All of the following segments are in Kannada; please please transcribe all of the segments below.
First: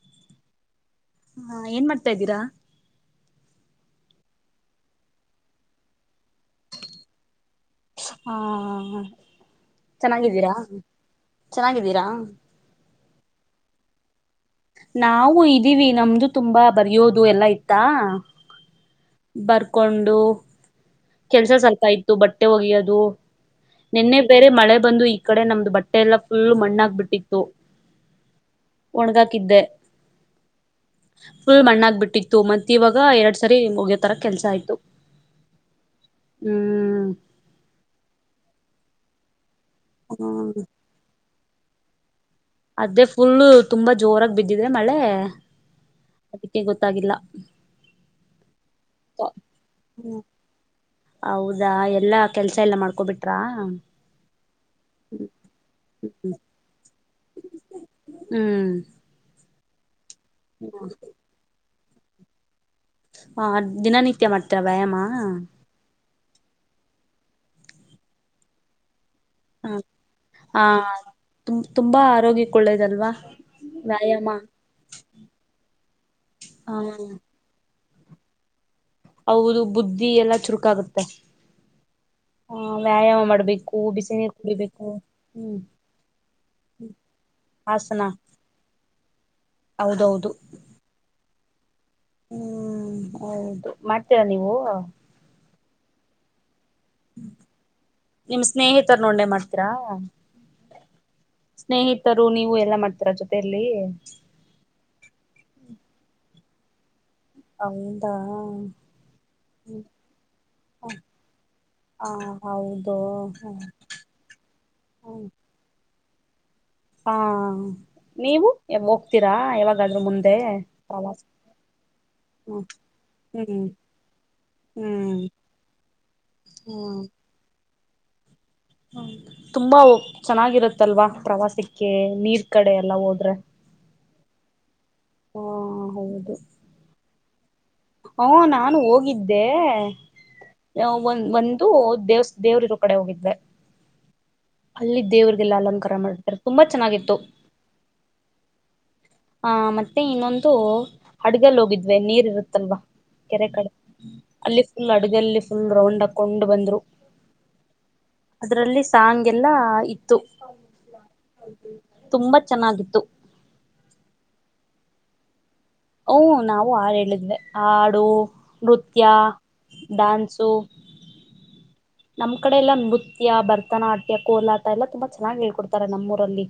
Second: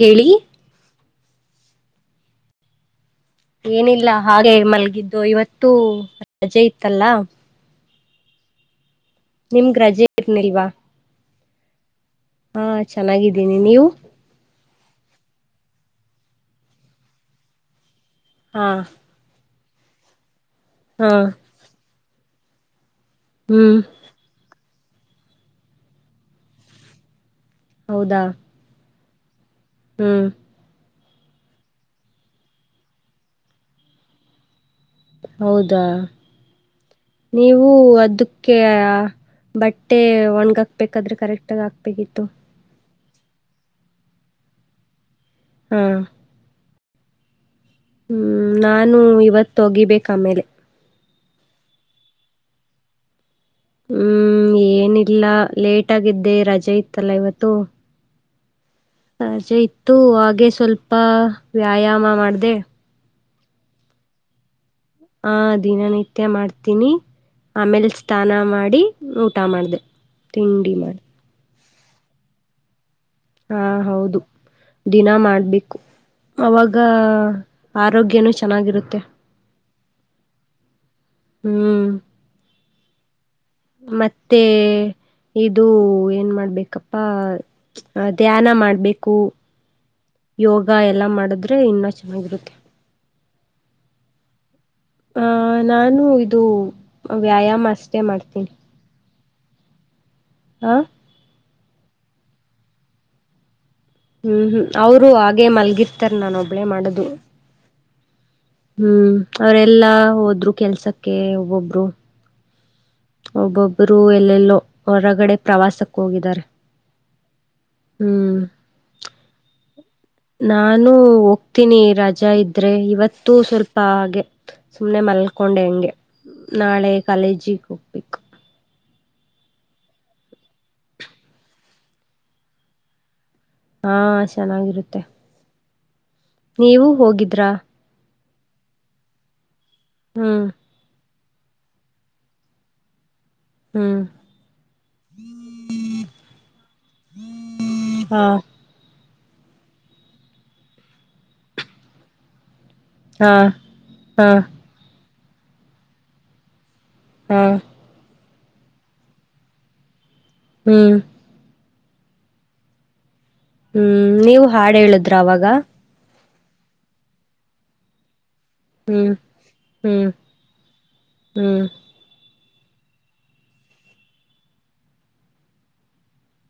ಹೇಳಿ ಹಾ ಏನ್ ಮಾಡ್ತಾ ಇದ್ದೀರಾ ಏನಿಲ್ಲ ಹಾಗೆ ಮಲ್ಗಿದ್ದು ಇವತ್ತುೂ ರಜೆ ಇತ್ತಲ್ಲ ಹಾ ನಿಮ್ಗೆ ರಜೆ ಚೆನ್ನಾಗಿದ್ದೀರಾ ಇರ್ನಿಲ್ವಾ ಚೆನ್ನಾಗಿದ್ದೀರಾ ಹಾ ಚೆನ್ನಾಗಿದ್ದೀನಿ ನೀವು ನಾವು ಇದೀವಿ ನಮ್ದು ತುಂಬಾ ಬರಯೋದು ಎಲ್ಲಾ ಇತ್ತಾ ಹಾ ಬರ್ಕೊಂಡು ಹಾ ಕೆಲ್ಸ ಸ್ವಲ್ಪ ಹ ಬಟ್ಟೆ ಒಗಿ ಯೋದು ಹ್ಮ್ ನಿನ್ನೆ ಬೇರೆ ಮಳೆ ಬಂದು ಈ ಕಡೆ ನಮ್ದು ಬಟ್ಟೆ ಎಲ್ಲ ಫುಲ್ ಮಣ್ಣಾಗಬ ಬಿಟ್ಟಿತ್ತು ಹೌದಾ ಹೋಣಗಾಕ್ ಕಿದ್ದೆ ಹ್ಮ್ ಫುಲ್ ಮಣ್ಣಾಗ ಬಿಟ್ಟಿತ್ತು ಮತ್ತೆ ಇವಾಗ ಎರಡ್ ಸರಿ ಹೊಗ್ಯತರ ಕೆಲ್ಸ ಆಯ್ತು ಹೌದಾ ಹ್ಮ್ ನೀವು ಅದಕ್ಕೆ ಹಾ ಬಟ್ಟೆ ಹ್ಮ ಒಣಗಾಕ್ಬೇಕಾದ್ರೆ ಕರೆಕ್ಟ್ ಆಕ್ಬೇಗಿತ್ತು ಅದೇ ಫುಲ್ ತುಂಬಾ ಜೋರಾಗಿ ಬಿದ್ದಿದ್ರೆ ಮಳೆ ಹಾ ಅದಕ್ಕೆ ಗೊತ್ತಾಗಿಲ್ಲ ಹ್ಮ್ ನಾನು ಇವತ್ತು ಹೋಗಿ ಬೇಕು ಆಮೇಲೆ ಹೌದಾ ಎಲ್ಲಾ ಕೆಲ್ಸ ಎಲ್ಲಾ ಮಾಡ್ಕೋಬಿಟ್ಟು ಹ್ಮ್ ಏನಿಲ್ಲ ಲೇಟ್ ಆಗಿದ್ದೆ ರಜೆ ತಲೈವತ್ತು ಹ್ಮ್ ಸಜೆ ಇತ್ತು ಹಾಗೆ ಸ್ವಲ್ಪ ವ್ಯಾಯಾಮ ಮಾಡಿದೆ ಹಾ ದಿನನಿತ್ಯ ಮಾಡ್ತ ವಯಾಮಾ ನಿತ್ಯ ಮಾಡ್ತೀನಿ ಆಮೇಲೆ ಸ್ನಾನ ಮಾಡಿ ಊಟ ಹ ಮಾಡ್ದ ಆ ತಿಂಡಿ ಮಾಡಿ ತು ತುಂಬಾ ಆರೋಗ್ಯಕ್ಕಳ್ಳೇದಲ್ವಾ ಹಾ ಹೌದು ದಿನ ಮಾಡ್ಬೇಕು ಹ ಅವಾಗ ಆರೋಗ್ಯನೂ ಚೆನ್ನಾಗಿರುತ್ತೆ ಹೌದು ಬುದ್ಧಿ ಎಲ್ಲ ಚುರುಕ ಆಾಗುತ್ತೆ ಹ್ಮ್ ವ್ಯಾಯಾಮ ಮಾಡಬೇಕ ಮತ್ತೆ ಹ್ಮ್ ಇದು ಏನ್ ಮಾಡ್ಬೇಕಪ್ಪಾ ಹಾಸನ ಧ್ಯಾನ ಮಾಡ್ಬೇಕು ಹೌದೌದು ಯೋಗ ಎಲ್ಲಾ ಮಾಡಿದ್ ಇನ್ನ ಚೆನ್ನಾಗಿರುತ್ತೆ ಹ್ಮ್ ಹೌದು ಮಾಡ್ತೀರಾ ನೀವು ಆಹ ನಾನು ಇದು ವ್ಯಾಯಾಮ ಅಷ್ಟೇ ಮಾಡ್ತೀನಿ ನಣೆ ಮಾಡ್ತೀರಾ ಆ ಸ್ನೇಹಿತರು ನೀವು ಎಲ್ಲಾ ಮಾಡ್ತರ ಜೊತೆಯಲ್ಲಿ ಹ್ಮ್ ಹ್ಮ್ ಅವರು ಹಾಗೆ ಮಲ್ಗಿರ್ತಾರ ನಾನೊಬ್ಬ ಒಬ್ಲೆ ಮಾಡೋದು ಹಿಂದ ಹ್ಮ್ ಅವ್ರಲ್ಲಾ ಹೋದ್ರು ಕೆಲ್ಸಕ್ಕೆ ಒಬ್ಬೊಬ್ರು ಹೌ ಒಬ್ಬೊಬ್ಬರು ಎಲ್ಲೆಲ್ಲೋ ಹೊರಗಡೆ ಪ್ರವಾಸ ಹೋಗಿದ್ದಾರೆ ಹಾ ಹ್ಮ್ ನೀವು ಹೋಗ್ತೀರಾ ಯಾವಾಗಾದ್ರೂ ಮುಂದೆ ನಾನು ಪ್ರವಾಸ ಹೋಗ್ತೀನಿ ರಜಾ ಹ್ಮ ಇದ್ರೆ ಇವತ್ತು ಹ್ಮ್ ಸ್ವಲ್ಪ ಹಾಗೆ ಸುಮ್ನೆ ಹ್ಮ್ ಮಲ್ಕೊಂಡೆ ಹೆಂಗೆ ನಾಳೆ ಕಾಲೇಜಿ ಪ ಹ ತುಂಬಾ ಚೆನ್ನಾಗಿರತ್ತಲ್ವಾ ಪ್ರವಾಸಕ್ಕೆ ನೀರ್ ಕಡೆ ಎಲ್ಲಾ ಹೋದ್ರೆ ಹಾ ಚೆನ್ನಾಗಿರುತ್ತೆ ಹೌ ನೀವು ಹೋಗಿದ್ರಾ [unintelligible] ಹಓ ನಾನು ಹೋಗಿದ್ದೆ ಹ್ಮ್ [unintelligible] ಯ ಹೂ ಒನ್ ಒಂದು ದೇವ್ಸ್ ದೇವ್ ದೇವ್ರ ಇರೋ ಕಡೆ ಹೋಗಿದೆ ಹ್ಮ್ ಅಲ್ಲಿ ದೇವ್ರರಿಗೆಲ್ಲ ಅಲಂಕಾರ ಮಾಡತಾರೆ ತುಂಬಾ ಚೆನ್ನಾಗಿತ್ತು ಹಾ ಆ ಮತ್ತೆ ಇನ್ನೊಂದು ಹಡ್ಗಲ್ ಹೋಗಿದ್ವೆ ನೀರ್ ಇರುತ್ತಲ್ವಾ ಹಾ ಕೆರೆ ಕಡೆ ಹಾ ಅಲ್ಲಿ ಫುಲ್ ಆ ಅಡಗಲ್ಲಿ ಫುಲ್ ರೌಂಡ್ ಹಾಕ್ಕೊಂಡು ಬಂದ್ರು ಹಾ ಅದ್ರಲ್ಲಿ ಸಾಂಗ್ ಎಲ್ಲಾ ಇ ತ್ತು ಹ್ಮ್ ತುಂಬಾ ಚೆನ್ನಾಗಿತ್ತು ಹ್ಮ್ ನೀವು ಹಾಡು ಹೇಳುದ್ರ ಅವಾಗ ಓ ನಾವು ಹಾಡು ಹೇಳಿದ್ವಿ ಹಾಡು ನೃತ್ಯ ಹ್ಮ್ ಹ್ಮ್ ಡ್ಯಾನ್ಸು ಹ್ಮ್ ನಮ್ಮ್ ಕಡೆ ಎಲ್ಲ ನೃತ್ಯ ಭರತನಾಟ್ಯ ಕೋಲಾಟ ಎಲ್ಲಾ ತುಂಬಾ ಚೆನ್ನಾಗಿ ಹೇಳ್ಕೊಡ್ತಾರೆ ನಮ್ಮೂರಲ್ಲಿ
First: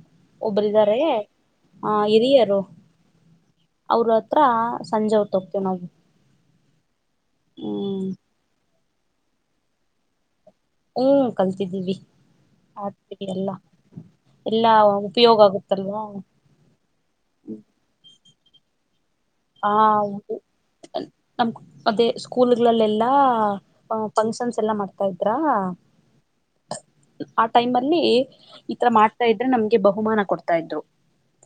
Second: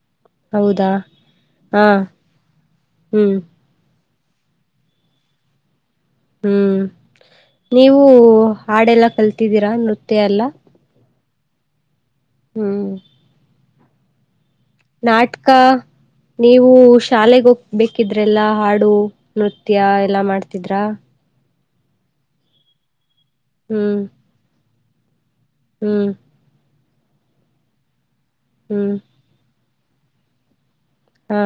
ಹೌದಾ ಒಬ್ಬರಾರೆ ಹಾ ಆ ಹಿರಿಯರು ಹ್ಮ್ ಅವರು ಹತ್ರ ಸಂಜೆ ಹೊತ ಹೋಗ್ತೇವಿ ನಾವು ಹ್ಮ್ ನೀವು ಹ್ಮ್ ಹಾಡೆಲ್ಲಾ ಕಲ್ತಿದ್ದೀರಾ ನೃತ್ಯ ಎಲ್ಲ ಹ್ಮ್ ಕಲ್ತಿದ್ದೀವಿ ಹ್ಮ್ [unintelligible] ಎಲ್ಲ ನಾಟಕ ಆಗುತ್ತಲ್ವಾ ನೀವು ಶಾಲೆೆಗೆ ಹೋಗ್ಬೇಕಿದ್ರೆ ಅವರೆಲ್ಲ ಹಾಡು ಆ ನೃತ್ಯ ಎಲ್ಲ ಮಾಡ್ತಿದ್ರಾ ನಮ್ ಅದೇ ಸ್ಕೂಲ್ಗಳಲ್ಲೆಲ್ಲಾ ಹ ಹ್ಮ್ ಫಂಕ್ಷನ್ಸ್ ಎಲ್ಲ ಮಾಡ್ತಾರೆ ಥೈ ತ್ರಾ ಹ್ಮ್ ಆ ಟೈಮ್ ಅಲ್ಲಿ ಈ ತರ ಹ್ಮ್ ಮಾಡ್ತಾ ಇದ್ರೆ ನಮ ಬಹುಮಾನ ಕೊಡ್ತಾ ಇದ್ರು ಹಾ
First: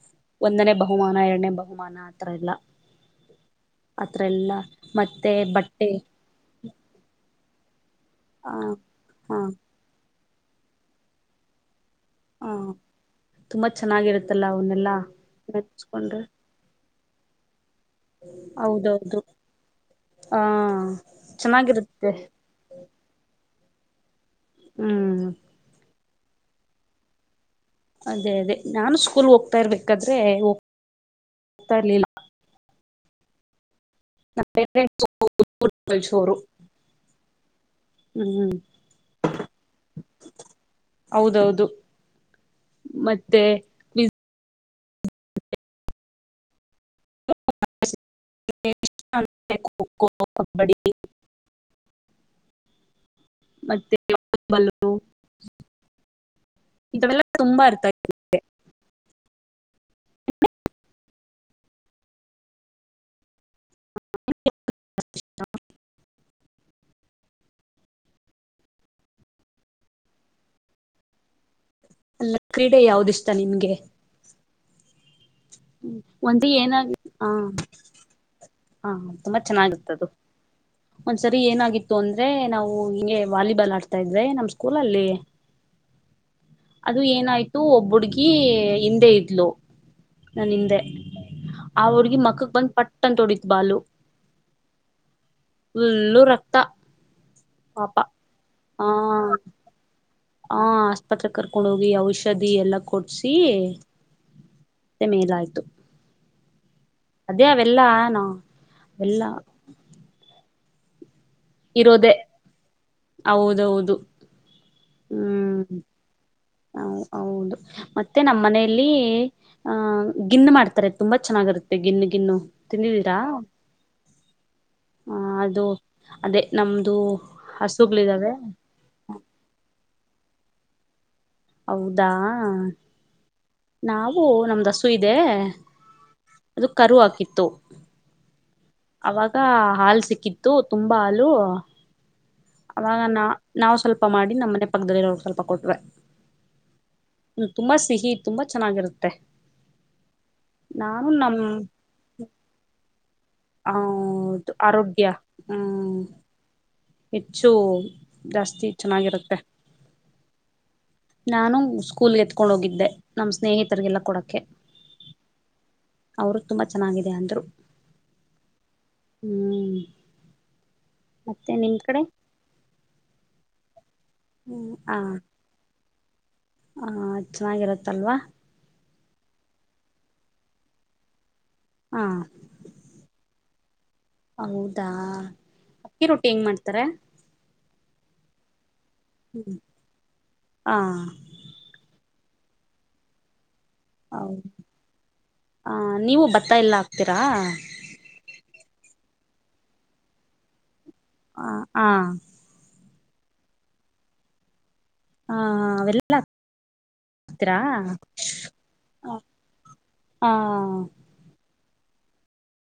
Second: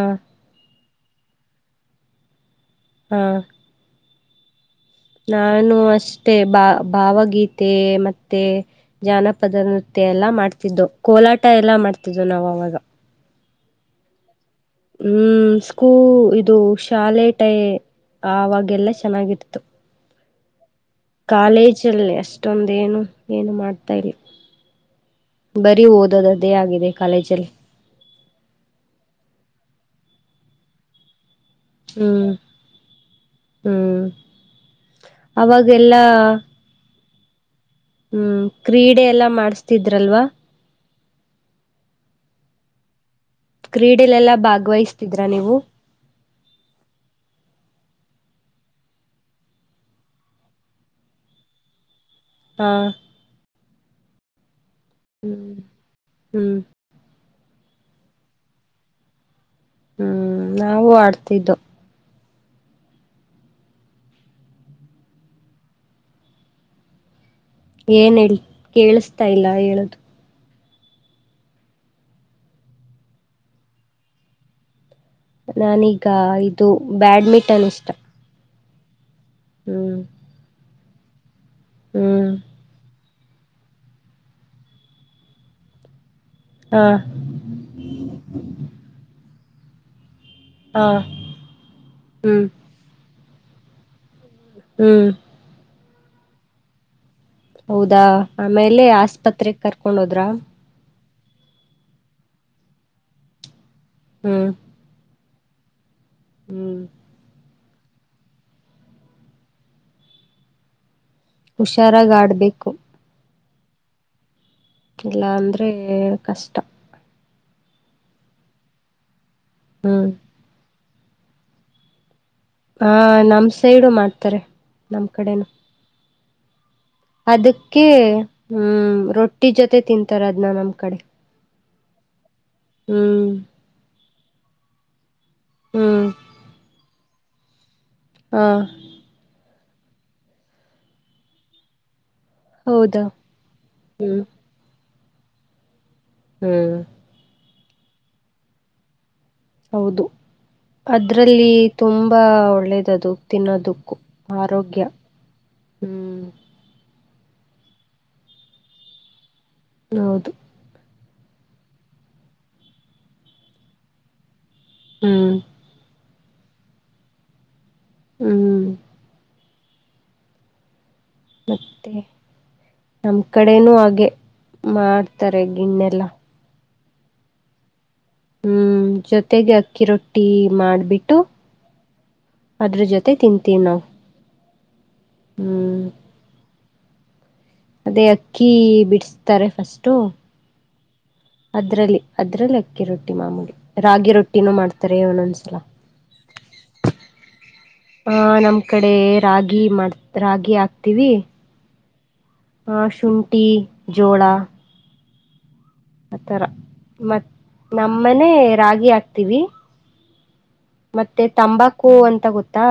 ಒಂದನೇ ಬ ಬಹುಮಾನ ಎರಡನೇ ಬಹುಮಾನ ಆತ್ರರ ಎಲ್ಲ ಹಾ ಆಥರ ಎಲ್ಲ ನಾನು ಅಷ್ಟೇ ಬಾ ಭಾವಗೀತೆ ಮತ್ತು ಮ ತ್ತೆ ಆ ಜಾನ ಹಾ ನೃತ್ಯ ಎಲ್ಲ ಮಾಡ್ತಿದ್ದು ಕೋಲಾಟ ಎಲ್ಲ ಮಾಡ್ತ ಇದು ನ ಹಾ ಅವವಾಗ ತುಂಬಾ ಚೆನ್ನಾಗಿರುತ್ತೆ ಹ್ಮ್ ಸ್ಕೂ ಇದು ಚಾಲೆಟ್ ಆವಾಗ ಎಲ್ಲಾ ಹೌದೌದು ಚೆನ್ನಾಗಿರ್ತು ಹಾ ಕಾಲೇಜ ಚೆನ್ನಾಗಿರುತ್ತೆ ಅಲ್ಲಿ ಅಷ್ಟೊಂದ ಏನು ಏನು ಮಾಡ್ತ ತರಿ ಹ್ಮ್ ಬರಿ ಓದು [inaudible] ಆಗಿದೆ ಕಾಲೇಜ ಅಲ್ಲಿ ಅದೇ ಅದೇ ನಾನು ಸ್ಕೂಲ್ ಹೋಗ್ತಾ ಇರ್ಬೇಕಾದ್ರೆ ಹೋಗ್ತಾ ಇರ್ಲಿಲ್ಲ. ಹ್ಮ್ ಹ್ಮ್ ನಮ್ ಪೇರೆಂಟ್ಸ್ ಅವಾಗೆ ಎಲ್ಲಾ ಕಳ್ಸೋರು ಹ್ಮ್ ಕ್ರೀಡೆ ಎಲ್ಲಾ ಮಾಡಸ್ತಿದ್ರಲ್ವಾ ಹೌದೌದು ಮತ್ತೆ ಕ್ರೀಡೇಲಿ ಎಲ್ಲಾ ಭಾಗವಹಿಸ್ತಿದ್ರಾ ನೀವು ಖೋಖೋ ಕಬಡ್ಡಿ ಹಾ [unintelligible] ಬಲ ಹ್ಮ್ ಹ್ಮ್ ಇಲ್ಲ ತುಂಬಾ ಅರ್ಥ ಆ ಹ್ಮ್ ನವು ಆಡ್ತಿದ್ದ [unintelligible] ಏನ್ಹೇಳಿ ಕೇಳಿಸತಾ ಇಲ್ಲ ಹೇಳುದು ಅಲ್ಲ ಕ್ರೀಡೆ ಯಾವ್ದ ಇಷ್ಟ ನಿಮ್ಗೆ ನಾನೀಗ ಒಂದ ಇದು ಬ್ಯಾಡ್ಮಿಂಟನ್ ಇಷ್ಟ ಹಾ ಹ ತುಂಬಾ ಹ್ಮ್ ಚೆನ್ನಾಗಿತ್ತದು ಹ ಸರಿ ಏನಾಗಿತ್ತು ಅಂದ್ರೆ ಹ್ಮ್ ನಾವು ಹಿಗೆ ವಾಲಿಬಾಲ್ ಆಡ್ತಾ ಇದೆ ನಮ ಸ್ಕೂಲಲ್ಲಿ ಹಾ ಅದು ಏನಾಯ್ತು ಒಬ್ಬುಡ್ಗಿ ಹಿಂದೆ ಇದ್ಲು ನನ್ ಹಿಂದೆ ಹಾ ಆ ಹುಡ್ಗಿ ಹ್ಮ್ ಮಕ್ಕಕ್ ಬಂದ್ ಪಟ್ಟ ಅಂತೊಡಿತೂ ಬಾಲು ಹ್ಮ್ ಪುಲ್ ರಕ್ತ ಹೌದಾ ಪಾಪ ಆಮೇಲೆ ಆ ಆಸ್ಪತ್ರೆ ಕರ್ಕೊಂಡ್ ಹೋದ್ರ ಹ ಪತ್ರ ಕರ್ಕೊಂಡ್ ಹೋಗಿ ಔಷಧಿ ಎಲ್ಲಾ ಕೊಡ್ಸಿ. ಹ್ಮ್ ಮೇಲ್ ಆಯ್ತು. ಹ್ಮ್ ದೆ ಅವೆಲ್ಲಾ ನೊ ಎಲ್ಲ. ಹುಷಾರಾಗ್ ಆಡ್ಬೇಕು. ಹೌದೌದು. ಇಲ್ಲ ಅಂದ್ರೆ ಕಷ್ ಹೌ ಹೌದು ಮತ್ತೆ ನಮ್ ಮನೆಲ್ಲಿ. ಆಹ ಹ್ಮ್ ಗಿನ್ನ ಮಾಡ್ತಾರೆ. ತುಂಬಾ ಚೆನ್ನಾಗಿರುತ್ತೆ ಗಿನ್ ಗಿನ್ನು. ಹಾ ತಿಂದಿದ್ದೀರಾ ನಮ್ ಸೈಡು ಮಾಡ್ತಾರೆ ನಮ್ ಆ ಕಡೆನು. ಅದು ಅದೇ. ನಮ್ದು ಅದಿಕ್ಕೆ ಹಸುಗಳಿದಾವೆ ಹ್ಮ ರೊಟ್ಟಿ ಜೊತೆ ತಿಂತರ್ ಅದ್ ನ ನಮ್ಮ್ ಕಡೆ. ಹೌದಾ. ಹ್ಮ್ ನಾವು ನಮ್ದಸು ಇದ್ ದೆ ಹ್ಮ್ ಅದು ಕರು ಹಾಕಿತ್ ತ್ತು ಹಾ ಅವಾಗ ಹಾಲ್ ಸಿಕ್ಕಿತ್ತು ತುಂಬಾ ಹಾಲು. ಅವಾಗ್ ಹೌದಾ ನ ನಾವ್ ಸ್ವಲ್ಪ ಹ್ಮ್ ಮಾಡಿ ನಮ್ಮನೆ ಪಕ್ದಲ್ ಇರೋರ್ ಸ್ವಲ್ಪ ಕೊಟ್ವೇ. ಹ್ಮ್ ತುಂಬಾ ಸಿಹಿ ತುಂಬಾ ಚನ್ನಾಗಿರುತ್ ಹೌದು ನಮ್ ಅದ್ರಲ್ಲಿ ತುಂಬಾ ಒಳ್ಳೇದ್ ಅದು. ಆ ತಿನ್ನೋದುಕ್ಕು ಆರೋಗ್ಯ ಹ್ಮ್. ಹೆಚ್ಚು ಜಾಸ್ತಿ ಚೆನ್ನಾಗಿರುತ್ತೆ. ಹೌದು. ನಾನು ಸ್ಕೂಲ್ಗೆ ಎತ್ಕೊಂಡ್ ಹೋಗಿದ್ದೆ ನಮ್ಮ್ ಸ್ನೇಹಿತ್ರಿಗೆಲ್ಲ ಕೊಡೂಕೆ. ಹ್ಮ್ ಅವ್ರು ತುಂಬಾ ಚೆನ್ನಾಗಿದೆ ಅಂದ್ರು. ಹ್ಮ್ ಹ್ಮ್ ನಿಮ್ ಮತ್ತೆ ಕಡೆ ನಮ್ ಕಡೆನೂ ಆಗ್ ಮಾಡ್ತಾರೆ ಗಿಣ್ನೆಲ್ಲಾ. ಹ ಚೆನ್ನಾಗಿರುತ್ ಹ್ಮ್ ಜೊತೆಗೆ ಅಕ್ಕಿ ರೊಟ್ ಟೀ ಮಾಡ್ಬಿಟ್ಟು. ಹಾ ಅದ್ರು ಜೊತೆ ತಿಂ ತಿ ನಾವ್. ಹೌದಾ ಅಕ್ಕಿ ರೊಟ್ಟಿ ಹೆಂಗ್ ಮಾಡ್ತಾರೆ. ಅದೇ ಅಕ್ಕಿ ಬಿ ಬಿಸ್ತಾರೆ ಫಸ್ಟು. ಹಾ ಅದ್ರಲ್ಲಿ ಅದ್ರಲ್ಲಿ ಅಕ್ಕಿ ರೊಟ್ಟಿ ಮಾಮೂಲಿ. ರಾಗಿ ಹೌ ರೊಟ್ಟಿನೂ ಮಾಡ್ತಾರೆ ಒನೊಂದ್ಸಲ ಆ ನೀವು ಭತ್ತ ಎಲ್ಲ ಹಾಕ್ತೀರಾ ಆ ನಮ್ ಕಡೆ ರಾಗಿ ಮಾಡ್ ರಾಗಿ ಹಾಕ್ ತೀವಿ. ಹಾ ಹಾ ಶುಂಟಿ ಜೋಳಾ. ಹಾ ಹ. ಆತರ ಮತ್ ನಮ್ಮನೆ ರಾಗಿ ಹಾಕ್ತಿವಿ. ಆ ಮತ್ತೆ ತಂಬಾಕ್ ಕು ಅಂತ ಗೊತ್ತಾ.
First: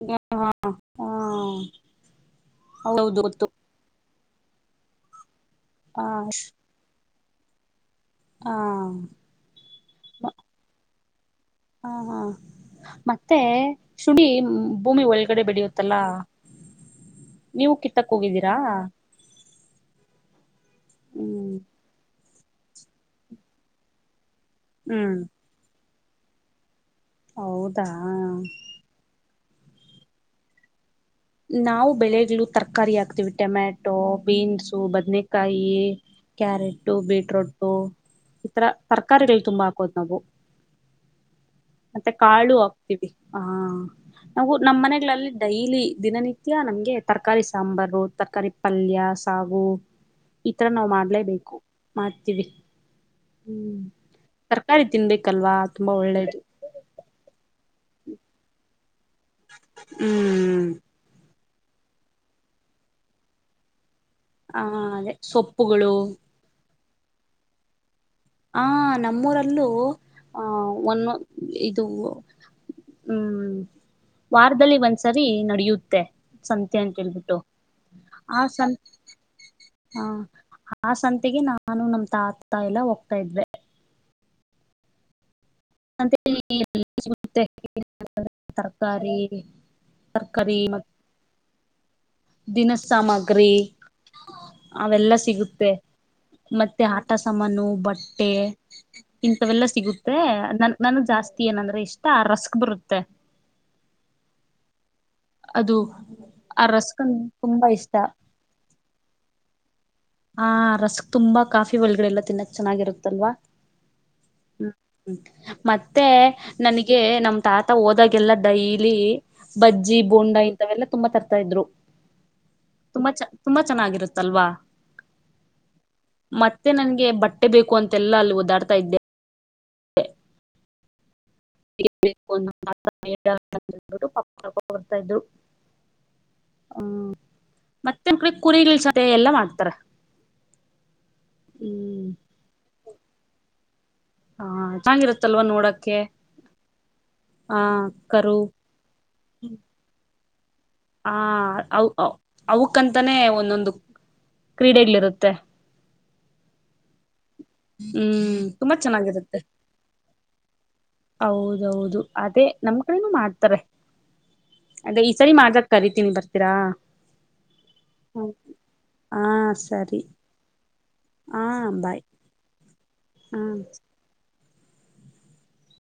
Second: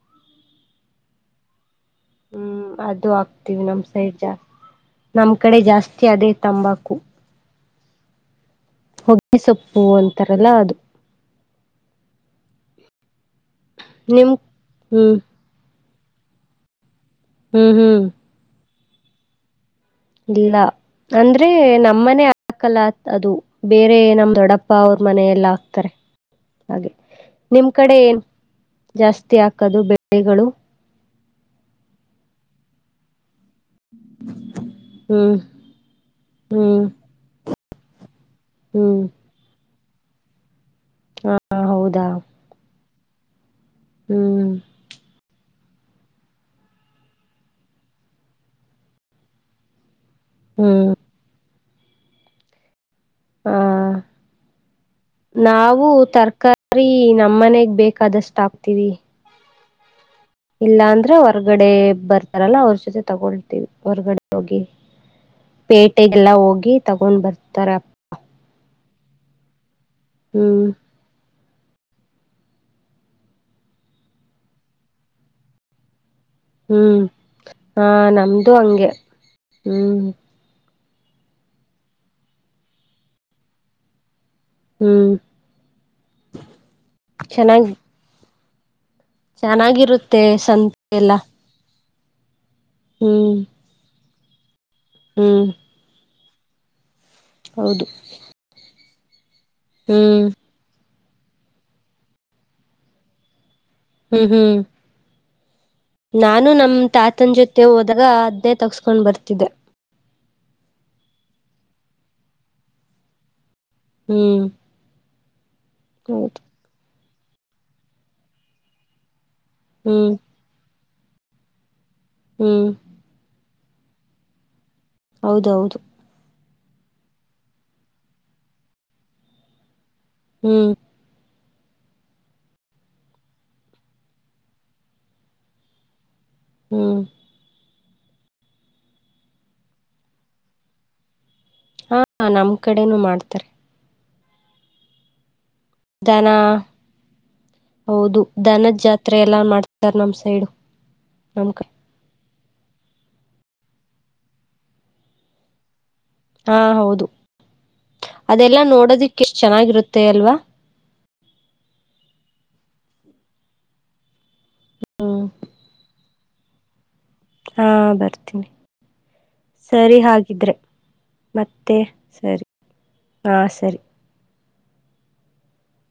[unintelligible] ಹಾ. ಹ್ಮ್ ಅದು ಹೌದೌದು ಗೊತ್ತು ಆಗ್ತಿವಿ ನಮ್ ಸೈ ತೈಜ ನಮ್ ಕಡೆ ಜಾಸ್ತಿ ಆ ಅದೇ ತಂಬಾಕು. ಆ ಹೊಗ್ಗೆ ಸೊಪ್ಪು ಅಂತರಲ್ಲಾ ಅದು. ಹಾ ಹಾ ಮತ್ ತ್ತೆ ಶುಡಿ ನಿಮ್ ಭೂಮಿ ಹ್ಮ್ ಒಳ್ಗಡೆ ಬೆಳ್ಯೋದು. ತಲ. ಹ್ಮ್ ನೀವು ಹ್ಮ್ ಕಿತ್ತಕ್ ಹೋಗಿದ್ದೀರಾ. ಲೀಲಾ ಅಂದ್ರೆ ಹ್ಮ್ ನಮ್ಮನೆ. ದಾಖಲಾತ್ ಅದು ಬೇರೆ ನಮ್ ದೊಡ್ಡಪ್ಪ ಅವ್ರ್ ಹ್ಮ್ ಮನೆಯಲ್ ಹಾಕ್ತಾರೆ. [inaudible] ಹಾಗೆ ನಿಮ್ ಹೌದಾ ಕಡೆ ಏನ್ ಜಾಸ್ ತಿ ಹಾಕದು ಬೆಳೆಗಳು ನಾವು ಬೆಳೆಗ್ಗಳು ತರಕಾರಿ ಹಾಕ್ತಿವಿ ಟೊಮ್ಯಾಟೊ ಬೀನ್ಸು ಹ್ಮ್ ಬದನೇಕಾಯಿ ಹ್ಮ್ ಕ್ಯಾರೆಟು ಬೀಟ್ರೋಟ್ ಹೊ ಈ ತರ ಹ್ಮ್ ತರಕಾರಿಗಳು ತುಂಬಾ ಕೊಂದವು ಹ ಹೌದಾ ಮತ್ತೆ ಕಾಳು ಅಪ್ ಹಿದ್ದಿ ಹಾ ನಾವು ಹ್ಮ್ ನಮ್ಮ್ ಮನೆಗಳಲ್ಲಿ ಡೈಲಿ ದಿನನಿತ್ಯ ನಮ್ಗೆ ತರಕಾರಿ ಸಾಂಬಾರು ತರಕಾರಿ ಪಲ್ಯ ಸಾಗು ಈತರ ನಾವ್ ಹ್ಮ್ ಮಾಡ್ಲೇಬೇಕು ಮಾಡ್ತೀವಿ ಹ್ಮ್ ಹ ತರಕಾರಿ ತಿನ್ಬೇಕಲ್ವಾ ನಾವು ತುಂಬಾ ಒಳ್ಳೇದು ತರಕಾರಿ ನಮ್ಮನೆಗ್ ಬೇಕ ಕಾದಷ್ಟ ಹಾಕ್ತೀವಿ [inaudible] ಇಲ್ಲಾ ಅಂದ್ರ ಹೊರಗಡೆ ಬರ್ತಾರಲ್ಲ ಅವ್ರ ಜೊತೆ ತಗೊಂಡತೀವಿ ಹೊರ್ಗಡೆ ಹೋಗಿ ಆ ಅದೇ ಸೊಪ್ಪುಗಳು ಪೇಟೆಗೆಲ್ಲ ಹೋಗಿ ತಗೊಂಡ್ ಬರ್ತಾರ ಹ ನಮ್ಮೂರಲ್ಲೂ ಆ ಹ್ಮ್ ಒಂನ್ನು ಇದು ಹ್ಮ್ ವಾರದಲ್ಲಿ ಒಂದ್ಸರಿ ನಡೆಯುತ್ತೆ ಸಂತೆ ಅಂತ ಹ್ಮ್ ಹೇಳ್ಬಿಟ್ಟು ಹಾ ಆ ನಮ್ದು ಸಂ ಹಂಗೆ ಆ ಹ್ಮ್ ಆ ಸಂತೆಗೆ ನಾನು ನಮ ತಾತ ಎಲ್ಲ ಒತ ತ ಇದ್ರೆ ಹ್ಮ್ ಚೆನ್ನಾಗಿ [unintelligible] ತರ್ ಚೆನ್ನಾಗಿರುತ್ತೆ ಸಂತೆ ಎಲ್ಲ ದಿನಸಾಮಗ್ರಿ ಅವೆಲ್ಲಾ ಹ್ಮ್ ಸಿಗುತ್ತೆ ಮತ್ತೆ ಹ ಪಟ್ಟಸಮನು ಹೌದು ಬಟ್ಟೆ [inaudible] ಇಂಥವೆಲ್ಲಾ ಸಿಗುತ್ತೆ ಹ್ಮ್ ಅನ್ ನಾನು ಜಾಸ್ತಿ ಏನಂದ್ರೆ ಇಷ್ಟ ಆ ರಸ್ಕ್ ಬರುತ್ತೆ ಹ್ಮ್ ಹ್ಮ್ ಅದು ನಾನು ಆ ನಮ್ ರಸ್ಕ್ ತಾತನ್ ಜೊತೆ ತುಂಬಾ ಇಷ್ಟ ಹೋದಾಗ ಅದ್ನೇ ತಗ್ಸ್ ಕೊಂಡ್ ಬರ್ತಿದ್ದೆ. ಹಾಂ ರಸ್ಕ್ ತುಂಬಾ ಕಾಫಿ ಒಳಗಡೆ ಎಲ್ಲ ತಿನ್ನಕ್ ಚೆನ್ನಾಗಿರುತ್ತಲ್ವಾ? ಹ್ಮ್ [unintelligible] ಮತ್ತೆ ಹೌದು ನನಿಗ್ ಗೆ ನಮ್ ತಾತ ಹೋದಾಗೆಲ್ಲ ಡೈಲಿ ಬಜ್ಜಿ ಹ್ಮ್ ಬೋಂಡಾ ಇಂಥವೆಲ್ಲ ತುಂಬಾ ತರ್ತಾಯಿದ್ರು. ಹ್ಮ್ ತುಂಬಾ ಚೆನ್ನಾಗಿರುತ್ತಲ್ವಾ? ಹೌದೌದು. ಮತ್ತೆ ನನ್ಗೆ ಬಟ್ಟೆ ಬೇಕು ಅಂತೆಲ್ಲಾ ಅಲ್ ಓದಾಡ್ತಾ ಇದ್ದೆ. ಏ. ಹ್ಮ್ [unintelligible] ದ್ರು. ಹ್ಮ್ ಮತ್ತೆ ನಮ್ ಕಡೆ ಕುರಿ [unintelligible] ಎಲ್ಲಾ ಮಾಡ್ತಾರ. ಹಾ ಹ್ಮ್ ನಮ್ಕಡ್ ಏನು ಮಾಡ್ತಾರೆ. ಹಾ ಚನ್ನಾ ಇರುತ್ಲ್ವಾ ನೋಡಕ್ ದನ ಹೌದು ಕರು ದನದ್ ಜಾತ್ರೆ ಎಲ್ಲ ಮಾಡ್ತಾರ್ ನಮ್ ಸೈಡು. ಹ ನಮ್ ಕಡೆ ಹೌ ಹೌ. ಅವುಕ್ಕಂತಾನೇ ಒಂದೊಂದು ಕ್ರೀಡೆಗ್ಳಿರುತ್ತೆ. ಹಾ ಹೌದು. ಹ್ಮ್ ಅದೆಲ್ಲಾ ತುಂಬಾ ನೋಡೋದಿಕ್ ಚೆನ್ನಾಗಿರುತ್ತೆ. ಎಷ್ಟ್ ಚೆನ್ನಾಗಿರುತ್ತೆ ಅಲ್ವಾ ನಮ್ ಕಡೆನು ಮಾಡ್ತಾರೆ. ಅದೇ ಹ್ಮ್ ಈಸರಿ ಮಾಜಕ್ ಕರಿತೀನಿ ಬರ್ ತಿರ. ಹಾ ಬರ್ತೀನಿ ಸರಿ ಹಾಗಿದ್ರೆ. ಹಾ ಮತ್ತೆ ಬಾಯ್ ಸರಿ. ಹಾ ಸರಿ.